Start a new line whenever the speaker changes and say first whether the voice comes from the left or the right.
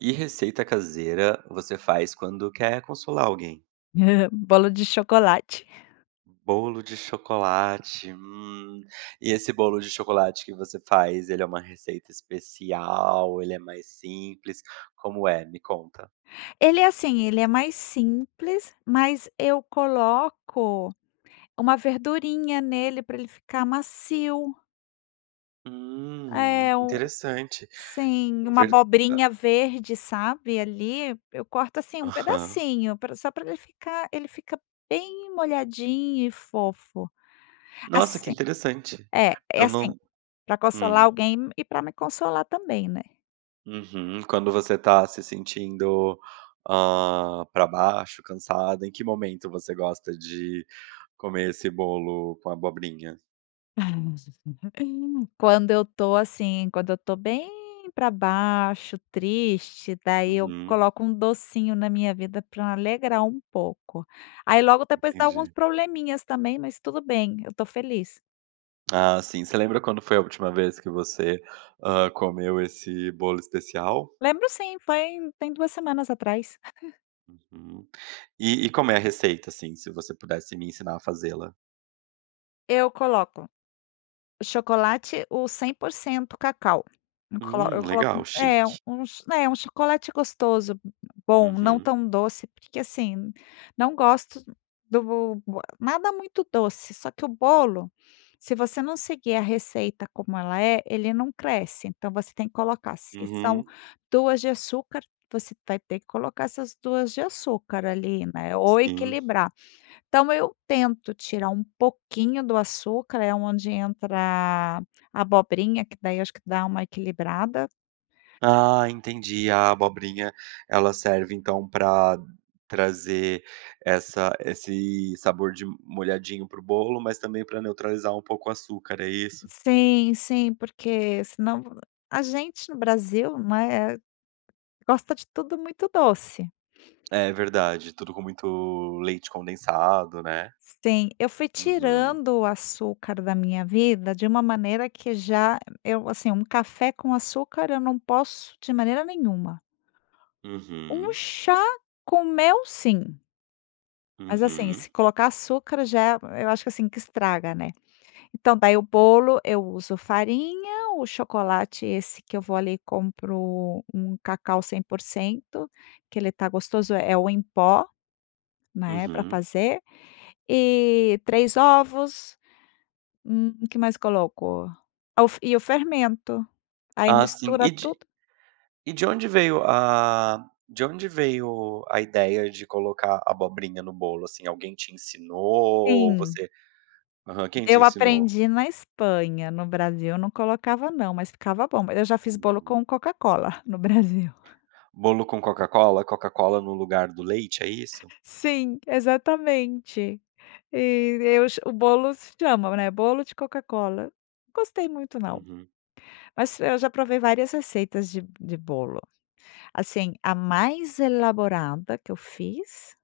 right: Que receita caseira você faz quando quer consolar alguém?
left: Bolo de chocolate.
right: Bolo de chocolate, hum. E esse bolo de chocolate que você faz ele é uma receita especial, ele é mais simples, como é? Me conta.
left: Ele é assim, ele é mais simples, mas eu coloco uma verdurinha nele, pra ele ficar macio.
right: Hum,
left: É, o
right: interessante.
left: sim, uma
right: Verd a
left: abobrinha verde, sabe, ali. Eu corto assim um
right: Aham.
left: pedacinho pra só pra ele ficar ele ficar bem molhadinho e fofo.
right: Nossa, que
left: Assi
right: interessante!
left: é, é
right: Eu
left: assim,
right: não
left: pra consolar
right: hum.
left: alguém e pra me consolar também, né.
right: Uhum, quando você está se sentindo, hã, pra baixo, cansada, em que momento você gosta de comer esse bolo com abobrinha?
left: Quando eu estou assim, quando eu estou bem pra baixo, triste, daí eu
right: Uhum.
left: coloco um docinho na minha vida pra alegrar um pouco. Aí logo depois dá alguns
right: Entendi.
left: probleminhas também, mas tudo bem, eu tô feliz.
right: Ah, sim. Você lembra quando foi a última vez, que você, hã, comeu esse bolo especial?
left: Lembro sim, foi tem 2 semanas atrás.
right: Uhum. E e como é a receita, assim, se você pudesse me ensinar a faze-la?
left: Eu coloco, o chocolate o 100% cacau. Eu colo
right: Hum.
left: coloco
right: Legal,
left: um é
right: chique.
left: uns né, um chocolate gostoso, bom, não
right: Uhum.
left: tão doce, porque assim, não gosto do bo e nada muito doce, só que o bolo, se você não seguir a receita como ela é, ele não cresce, então você tem que colocar se são
right: Uhum.
left: 2 de açúcar, você vai ter que colocar essas 2 de açúcar, ali, né, ou
right: Sim.
left: equilibrar. Então eu tento tirar um pouquinho do açúcar, é onde entra a abobrinha que daí acho que dá uma equilibrada.
right: Ah entendi. A abobrinha ela serve então, pra trazer essa esse sabor de molhadinho pro bolo, mas também pra neutralizar um pouco o açúcar, é isso?
left: Sim, sim, porque senão, a gente no Brasil, né, gosta de tudo muito doce.
right: É verdade, tudo com muito leite condensado, né?
left: Sim, eu fui
right: Uhum.
left: tirando o açúcar da minha vida de uma maneira que já eu assim um café com açúcar eu não posso de maneira nenhuma. Um
right: Uhum.
left: chá com mel sim. Mas assim,
right: Uhum.
left: se colocar açúcar já eu acho que, assim, que estraga, né. Então, daí o bolo, eu uso farinha, o chocolate esse que eu vou ali compro um cacau 100%, que ele tá gostoso é é o em pó, né, pra
right: Uhum.
left: fazer. E, 3 ovos. Hum. O que mais coloco? Ah o f e o fermento. Aí
right: Ah sim. E
left: mistura
right: de
left: tudo.
right: e de onde veio, ah, de onde veio a ideia de colocar abobrinha no bolo, assim? Alguém te ensinou ou
left: Sim.
right: você aham, quem te
left: Eu
right: ensinou?
left: aprendi na Espanha, no Brasil eu não colocava não, mas ficava bom. Mas eu já fiz bolo
right: Uhum.
left: com Coca Cola, no Brasil.
right: Bolo com Coca Cola, Coca Cola no lugar do leite, é isso?
left: Sim, exatamente. E eu ch o bolos chamam, né. Bolo de Coca Cola, gostei muito não.
right: Uhum.
left: Mas eu já provei várias receitas de de bolo. Assim, a mais elaborada que eu fiz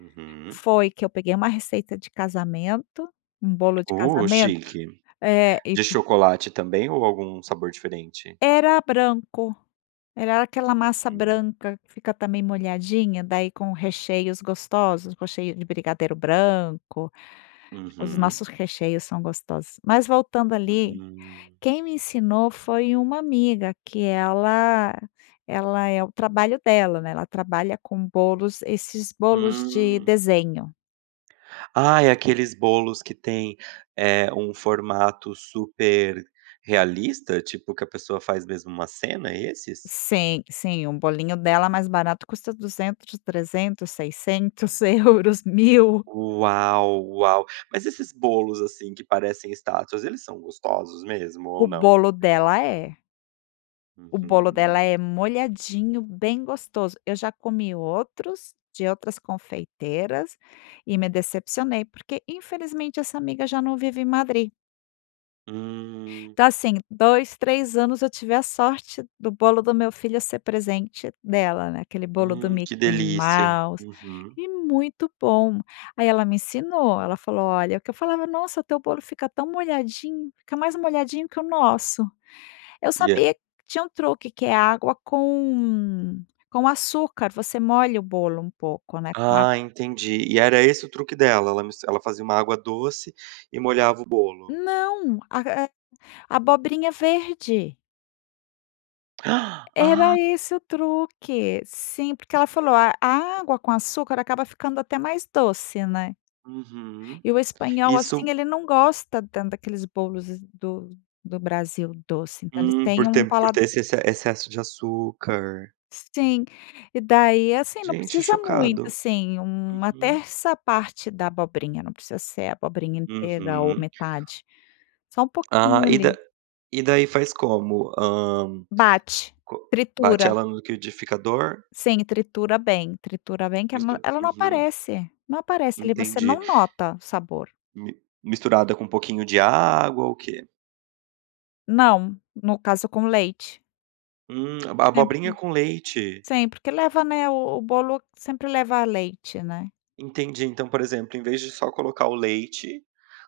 right: Uhum.
left: foi que eu peguei uma receita de casamento, um bolo de
right: Oh,
left: casamento,
right: chique.
left: é, e
right: De
left: c
right: chocolate também ou algum sabor diferente?
left: Era branco, era aquela massa
right: Uhum.
left: branca que fica também molhadinha, daí com recheios gostosos, recheio de brigadeiro branco. Os
right: Uhum.
left: nossos recheios são gostosos. Mas voltando ali,
right: Hum.
left: quem me ensinou foi uma amiga que ela ela é o trabalho dela, né, ela trabalha com bolos, esses bolos de
right: Hum.
left: desenho.
right: Ah, é aqueles bolos que têm, eh, um formato super realista? Tipo que a pessoa faz mesmo uma cena, é esses?
left: Sim, sim, um bolinho dela
right: Hum.
left: mais barato custa 200, 300, 600 euros, 1000.
right: Uau, uau! Mas esses bolos, assim, que parecem estátuas eles são gostosos mesmo
left: O
right: ou não?
left: bolo dela é. O bolo
right: Uhum.
left: dela é molhadinho, bem gostoso. Eu já comi outros, de outras confeiteiras, e me decepcionei, porque infelizmente essa amiga já não vive em Madrid.
right: Hum.
left: Tá assim, 2, 3 anos eu tive a sorte do bolo do meu filho ser presente dela, né, aquele bolo do
right: Hum que
left: Mickey
right: delícia.
left: Mouse,
right: Uhum.
left: e muito bom. Aí ela me ensinou, ela falou: "Olha" Que eu falava: "Nossa teu bolo fica tão molhadinho, fica mais molhadinho que o nosso." Eu
right: E,
left: sabia
right: é
left: tinha um truque que é água com com açúcar, você molha o bolo um pouco, né, com água
right: Ah entendi. E era esse o truque dela? Ela mis ela fazia uma água doce e molhava o bolo.
left: Não, a é abobrinha verde.
right: Ah!
left: Era esse o truque, sim, porque ela falou: "A água com açúcar acaba ficando até mais doce, né."
right: Uhum.
left: E o espanhol,
right: Isso
left: assim, ele não gosta tanto daqueles bolos do do Brasil doce. Então eles
right: Hum
left: tem
right: por
left: um
right: ter por ter
left: paladar
right: esse exce excesso de açúcar.
left: Sim, e daí, é assim, não
right: Gente,
left: precisa muito,
right: chocado.
left: assim, uma
right: Uhum.
left: terça parte da abobrinha. Não precisa ser a abobrinha inteira ou
right: Uhum.
left: metade. Só um
right: Ah,
left: pouquinho
right: e da
left: ali.
right: e daí faz como? Hã
left: Bate,
right: co bate
left: tritura.
right: ela no liquidificador?
left: Sim tritura bem tritura bem que a ma
right: Mistura
left: ela não
right: uhum.
left: aparece, não aparece ali, você
right: Entendi.
left: não nota o sabor.
right: Mi misturada com um pouquinho de água? Ou o quê?
left: Não. No caso, com leite.
right: Hum. Aba
left: É
right: abobrinha
left: bom.
right: com leite.
left: Sim, porque leva, né o o bolo sempre leva leite, né?
right: Entendi. Então, por exemplo, em vez de só colocar o leite,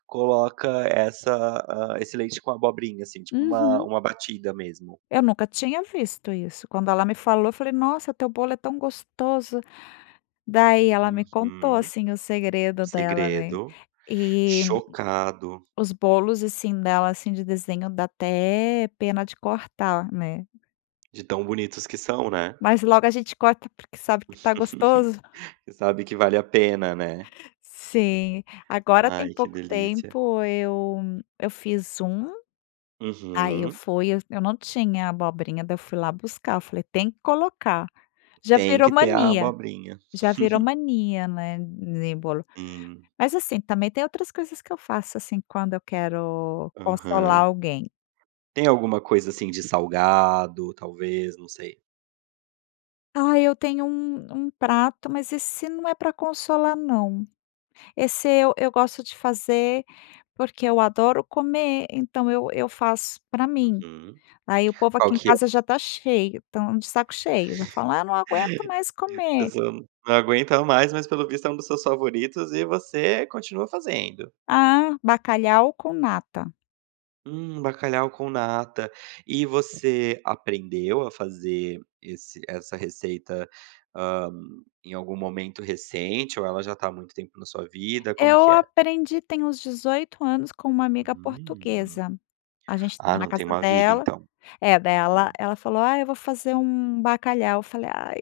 right: coloca essa hã, esse leite com abobrinha assim, tipo uma
left: Uhum.
right: uma batida mesmo?
left: Eu nunca tinha visto isso. Quando ela me falou, eu falei: "Nossa, teu bolo é tão gostoso". Daí ela me contou
right: Uhum.
left: assim o
right: O
left: segredo dela né.
right: segredo.
left: E
right: Chocado!
left: os bolos, assim, dela, assim, de desenho, dá até pena de cortar, né.
right: De tão bonitos que são, né?
left: Mas logo a gente corta porque sabe que tá
right: Você
left: gostoso.
right: sabe que vale a pena, né?
left: Sim. Agora tem
right: Ai, que
left: pouco
right: delícia.
left: tempo eu eu fiz um. Aí eu
right: Uhum.
left: fui eu eu não tinha abobrinha. Daí eu fui lá buscar. Eu falei: "Tem que colocar". Já
right: Tem
left: virou
right: que ter a
left: mania
right: abobrinha.
left: já virou mania né, em bolo.
right: Hum.
left: Mas, assim, também tem outras coisas que eu faço assim quando eu quero consolar
right: Aham.
left: alguém.
right: Tem alguma coisa assim de salgado, talvez? Não sei.
left: Ah, eu tenho um um prato, mas esse não é pra consolar não. Esse eu eu gosto de fazer porque eu adoro comer então, eu eu faço pra mim.
right: Uhum,
left: Aí o povo
right: qual
left: aqui em
right: que é?
left: casa já está cheio estão de saco cheio, já fala: “Ah não aguento mais comer”.
right: Pessoal, n não aguenta mais, mas pelo visto é um dos seus favoritos e você continua fazendo.
left: Ah, bacalhau com nata.
right: Hum, bacalhau com nata. E você aprendeu a fazer esse essa receita, hã, em algum momento recente ou ela já tá, há muito tempo na sua vida? Como
left: Eu
right: que é?
left: aprendi tem uns 18 anos com uma amiga
right: Hum,
left: portuguesa, a gente estava
right: ah,
left: na
right: não tem
left: casa
right: uma vida,
left: dela
right: então.
left: é, dai ela
right: Uhum.
left: ela falou: “Ah eu vou fazer um bacalhau”, eu falei: "Ai,"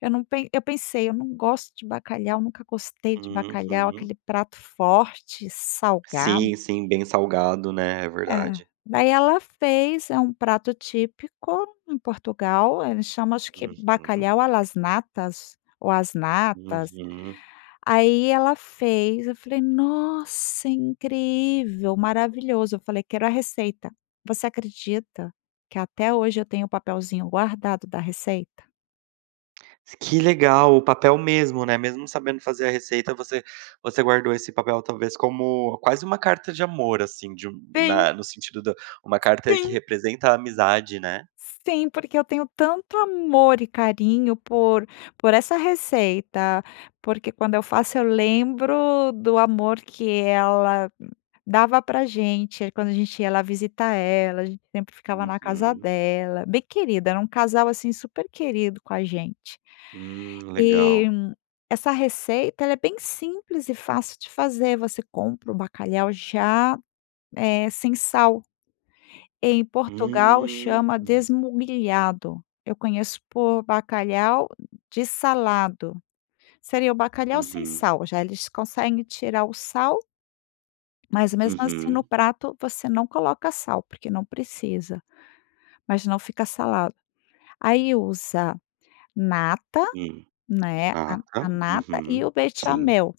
left: eu não, pen eu pensei: “Ai eu não gosto de bacalhau, nunca gostei de bacalhau,
right: Uhum.
left: aquele prato forte, salgado”.
right: Sim, sim. Bem salgado, né, é
left: É,
right: verdade.
left: daí ela fez, é um prato típico em Portugal, ele chama acho que
right: Uhum.
left: bacalhau a las natas ou as natas,
right: Uhum.
left: aí ela fez eu falei: “Nossa incrível, maravilhoso”, eu falei: “Quero a receita” você acredita que até hoje eu tenho o papelzinho guardado da receita?
right: Que legal, o papel mesmo, né? Mesmo sabendo fazer a receita, você você guardou esse papel, talvez como quase uma carta de amor, assim, de
left: Sim.
right: na no sentido da uma carta que
left: Sim.
right: representa a amizade, né?
left: Sim, porque eu tenho tanto amor e carinho por por essa receita, porque quando eu faço eu lembro do amor que ela dava pra gente, aí quando a gente ia lá visitar ela, a gente sempre ficava na casa
right: Uhum.
left: dela. Bem querida, era um casal assim super querido com a gente.
right: Hum,
left: E,
right: legal.
left: essa receita, ela é bem simples e fácil de fazer, você compra o bacalhau já, eh, sem sal. Em Portugal chama,
right: Hum.
left: desmugliado eu conheço por bacalhau de salado. Seria o bacalhau sem
right: Uhum.
left: sal já, eles conseguem tirar o sal. Mas, mesmo assim, no
right: Uhum.
left: prato você não coloca sal porque não precisa. Mas não fica salgado. Aí usa, nata,
right: Hum,
left: né, a
right: nata,
left: a nata e
right: uhum,
left: o
right: sim.
left: bechamel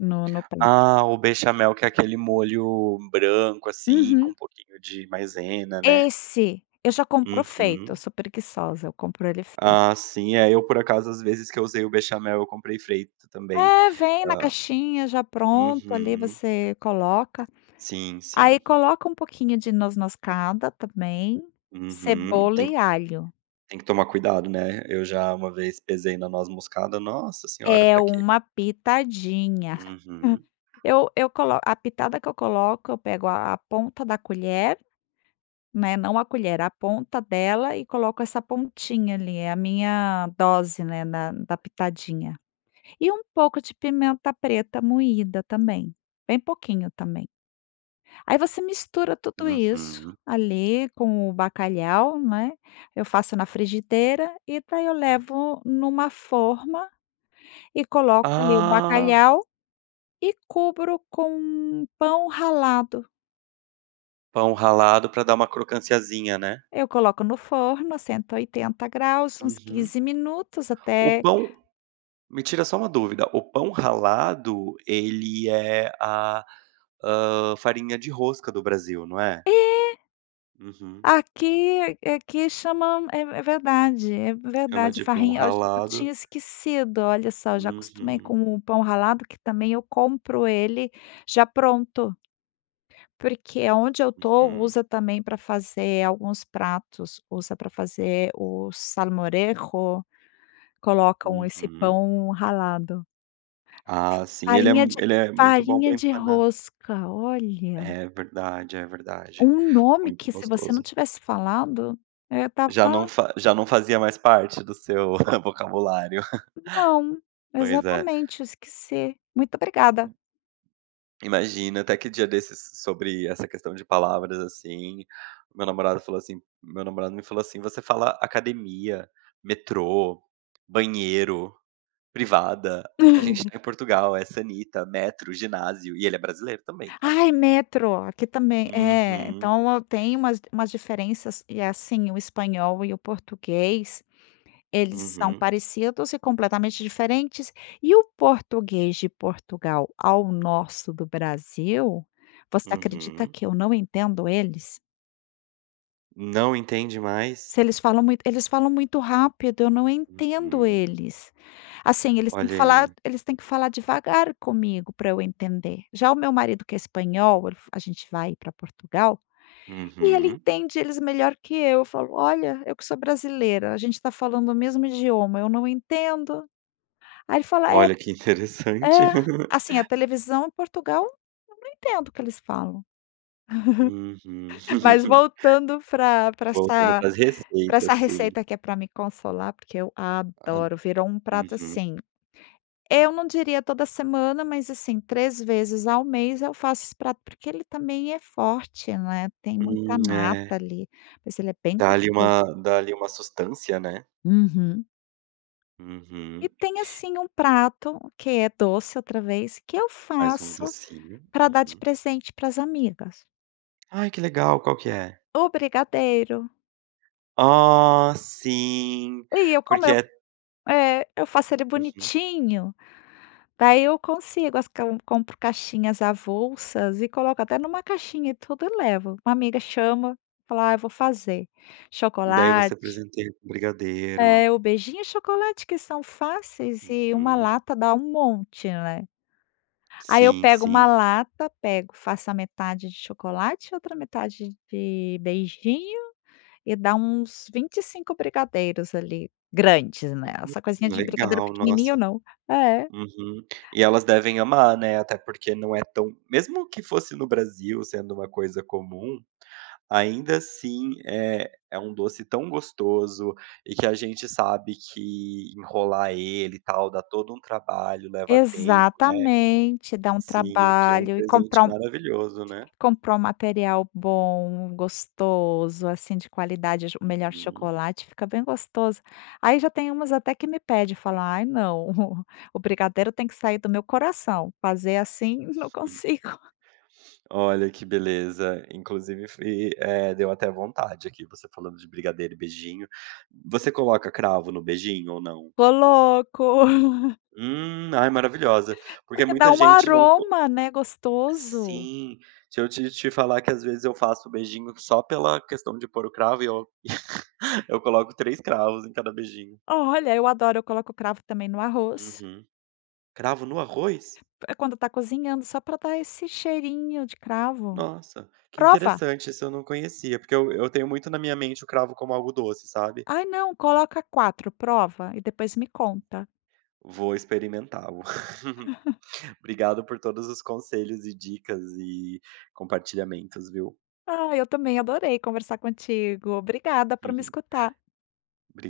left: no no prato.
right: Ah, o bechamel que é aquele molho branco, assim, com
left: Uhum.
right: um pouquinho de maisena, né?
left: Esse, eu já compro feito, eu
right: Uhum.
left: sou preguiçosa, eu compro ele feito.
right: Ah, sim, é eu por acaso às vezes que eu usei o bechamel eu comprei feito também.
left: É, vem na
right: Hã
left: caixinha já pronto, ali
right: Uhum.
left: você coloca.
right: Sim,
left: Aí
right: sim.
left: coloca um pouquinho de noz-moscada também,
right: Uhum.
left: cebola
right: Tem
left: e
right: que
left: alho.
right: tem que tomar cuidado, né? Eu já uma vez pesei na noz moscada, nossa senhora,
left: É,
right: pra quê.
left: uma pitadinha.
right: Uhum.
left: Eu eu colo a pitada que eu coloco eu pego a a ponta da colher, né, não a colher, a ponta dela e coloco essa pontinha ali, é a minha dose, né, na da pitadinha. E um pouco de pimenta preta moída também, bem pouquinho também. Aí você mistura tudo isso,
right: Uhum.
left: ali com o bacalhau, né? Eu faço na frigideira, e daí eu levo numa forma, e coloco ali o
right: Ah!
left: bacalhau, e cubro com pão ralado.
right: Pão ralado pra dar uma crocânciazinha, né?
left: Eu coloco no forno a 180° uns
right: Uhum.
left: 15 minutos,
right: O
left: até
right: pão. Me tira só uma dúvida? O pão ralado ele é a hã, farinha de rosca do Brasil, não é?
left: É.
right: Uhum.
left: Aqui é aqui aqui chama, é é verdade, é
right: Chama
left: verdade,
right: de pão
left: farrinha, eu ach eu
right: ralado.
left: tinha esquecido, olha só. Eu já acostumei
right: Uhum.
left: com o pão ralado, que também eu compro ele já pronto. Porque aonde eu tô,
right: Uhum.
left: usa também para fazer alguns pratos. Usa para fazer o salmorejo. Colocam esse
right: Uhum.
left: pão ralado.
right: Ah sim, ele é
left: Farinha de
right: m ele é muito bom
left: farinha
right: pra
left: de
right: empanar.
left: rosca, olha!
right: É verdade, é verdade!
left: Um nome
right: Muito
left: que se você não
right: gostoso.
left: tivesse falado. Eh
right: Já não
left: estava
right: fa já não fazia mais parte do seu vocabulário.
left: Não.
right: Pois é.
left: Exatamente, eu esqueci. Muito obrigada!
right: [unintelligible] Imagina até que dia desses sobre essa questão de palavras, assim. Meu namorado falou assim meu namorado me falou assim: "Você fala academia, metrô, banheiro, privada, a gente tá em Portugal, é sanita, metro, ginásio." E ele é brasileiro também, tá?
left: Ai, metro! Aqui também É,
right: Uhum.
left: então eu tenho umas umas diferenças. E, assim, o espanhol e o português eles são
right: Uhum.
left: parecidos e completamente diferentes. E o português de Portugal ao nosso do Brasil, você acredita
right: Uhum.
left: que eu não entendo eles?
right: Não entende mais?
left: Se eles falam muito eles falam muito rápido eu não entendo
right: Uhum.
left: eles, assim, eles têm que
right: Olha
left: falar
right: aí.
left: eles têm que falar devagar comigo, para eu entender. Já o meu marido que é espanhol el a gente vai pra Portugal e ele
right: Uhum.
left: entende eles melhor que eu, eu falo: “Olha, eu que sou brasileira, a gente está falando o mesmo idioma, eu não entendo”, Aí ele fala é
right: Olha que interessante.
left: é assim a televisão Portugal eu não entendo o que eles falam.
right: Uhumm
left: Mas voltando pra pra
right: voltando
left: essa
right: pras
left: pra essa
right: receitas, sim.
left: receita que é pra me consolar, porque eu
right: Hum,
left: adoro, virou um prato,
right: uhum.
left: assim, eu não diria toda semana mas, assim, 3 vezes ao mês eu faço esse prato, porque ele também é forte, né, tem muita
right: Hum é.
left: nata ali, mas ele é bem
right: Dá ali
left: gostoso.
right: uma dá ali uma sustância, né.
left: Uhum.
right: Uhum.
left: E tem, assim, um prato que é doce outra vez, que eu
right: Mais um
left: faço
right: docinho.
left: para dar de
right: Uhum.
left: presente para as amigas.
right: Ai que legal, qual que é?
left: O brigadeiro.
right: Ah sim
left: E eu como
right: porque
left: eu
right: é
left: f é, eu faço ele
right: Uhum.
left: bonitinho, daí eu consigo as cai que eu compro caixinhas avulsas e coloco até numa caixinha e tudo eu levo, a amiga chama, eu falo: “Ah eu vou fazer."
right: Daí você
left: Chocolate
right: presenteia com um brigadeiro.
left: É, o beijinho e chocolate que são fáceis e uma
right: Uhum.
left: lata dá um monte, né. Aí eu
right: Sim
left: pego uma
right: sim.
left: lata, pego faço a metade de chocolate e outra metade de beijinho, e dá uns 25 brigadeiros ali, grandes, né,
right: Hum.
left: essa coisinha de brigadeiro
right: Legal,
left: pequenininho
right: nossa.
left: não É.
right: Uhum, e elas devem amar, né, até porque não é tão mesmo que fosse no Brasil sendo uma coisa comum, ainda assim é é um doce tão gostoso, e que a gente sabe que enrolar ele, e tal, dá todo um trabalho leva tempo, né,
left: Exatamente, dá um
right: sim, que é um
left: trabalho e compra
right: presente
left: um
right: maravilhoso, né?
left: compra um material bom, gostoso, assim, de qualidade, o ch o melhor
right: Uhum.
left: chocolate fica bem gostoso. Aí já tem umas até que me pede, eu falo: "Ai não, o brigadeiro tem que sair do meu coração, fazer assim não
right: Hum.
left: consigo."
right: Olha que beleza inclusive fui eh, deu até vontade aqui, você falando de brigadeiro e beijinho, você coloca cravo no beijinho ou não?
left: Coloco.
right: Hum, ai maravilhosa, porque
left: Porque dá
right: muita
left: um
right: gente não co
left: aroma, né, gostoso.
right: sim se eu te te falar que às vezes eu faço o beijinho só pela questão de pôr o cravo e eu eu coloco 3 cravos em cada beijinho.
left: Olha, eu adoro, eu coloco cravo também no arroz.
right: Uhum, cravo no arroz?
left: É quando está cozinhando, só pra dar esse cheirinho de cravo.
right: Nossa, que
left: Prova.
right: interessante esse eu não conhecia, porque eu eu tenho muito na minha mente o cravo como algo doce, sabe?
left: Ai não, coloca 4, prova, e depois me conta.
right: Vou experimenta-lo. Obrigado por todos os conselhos e dicas e compartilhamentos, viu?
left: Ah, eu também adorei conversar contigo, obrigada por me escutar.
right: Obriga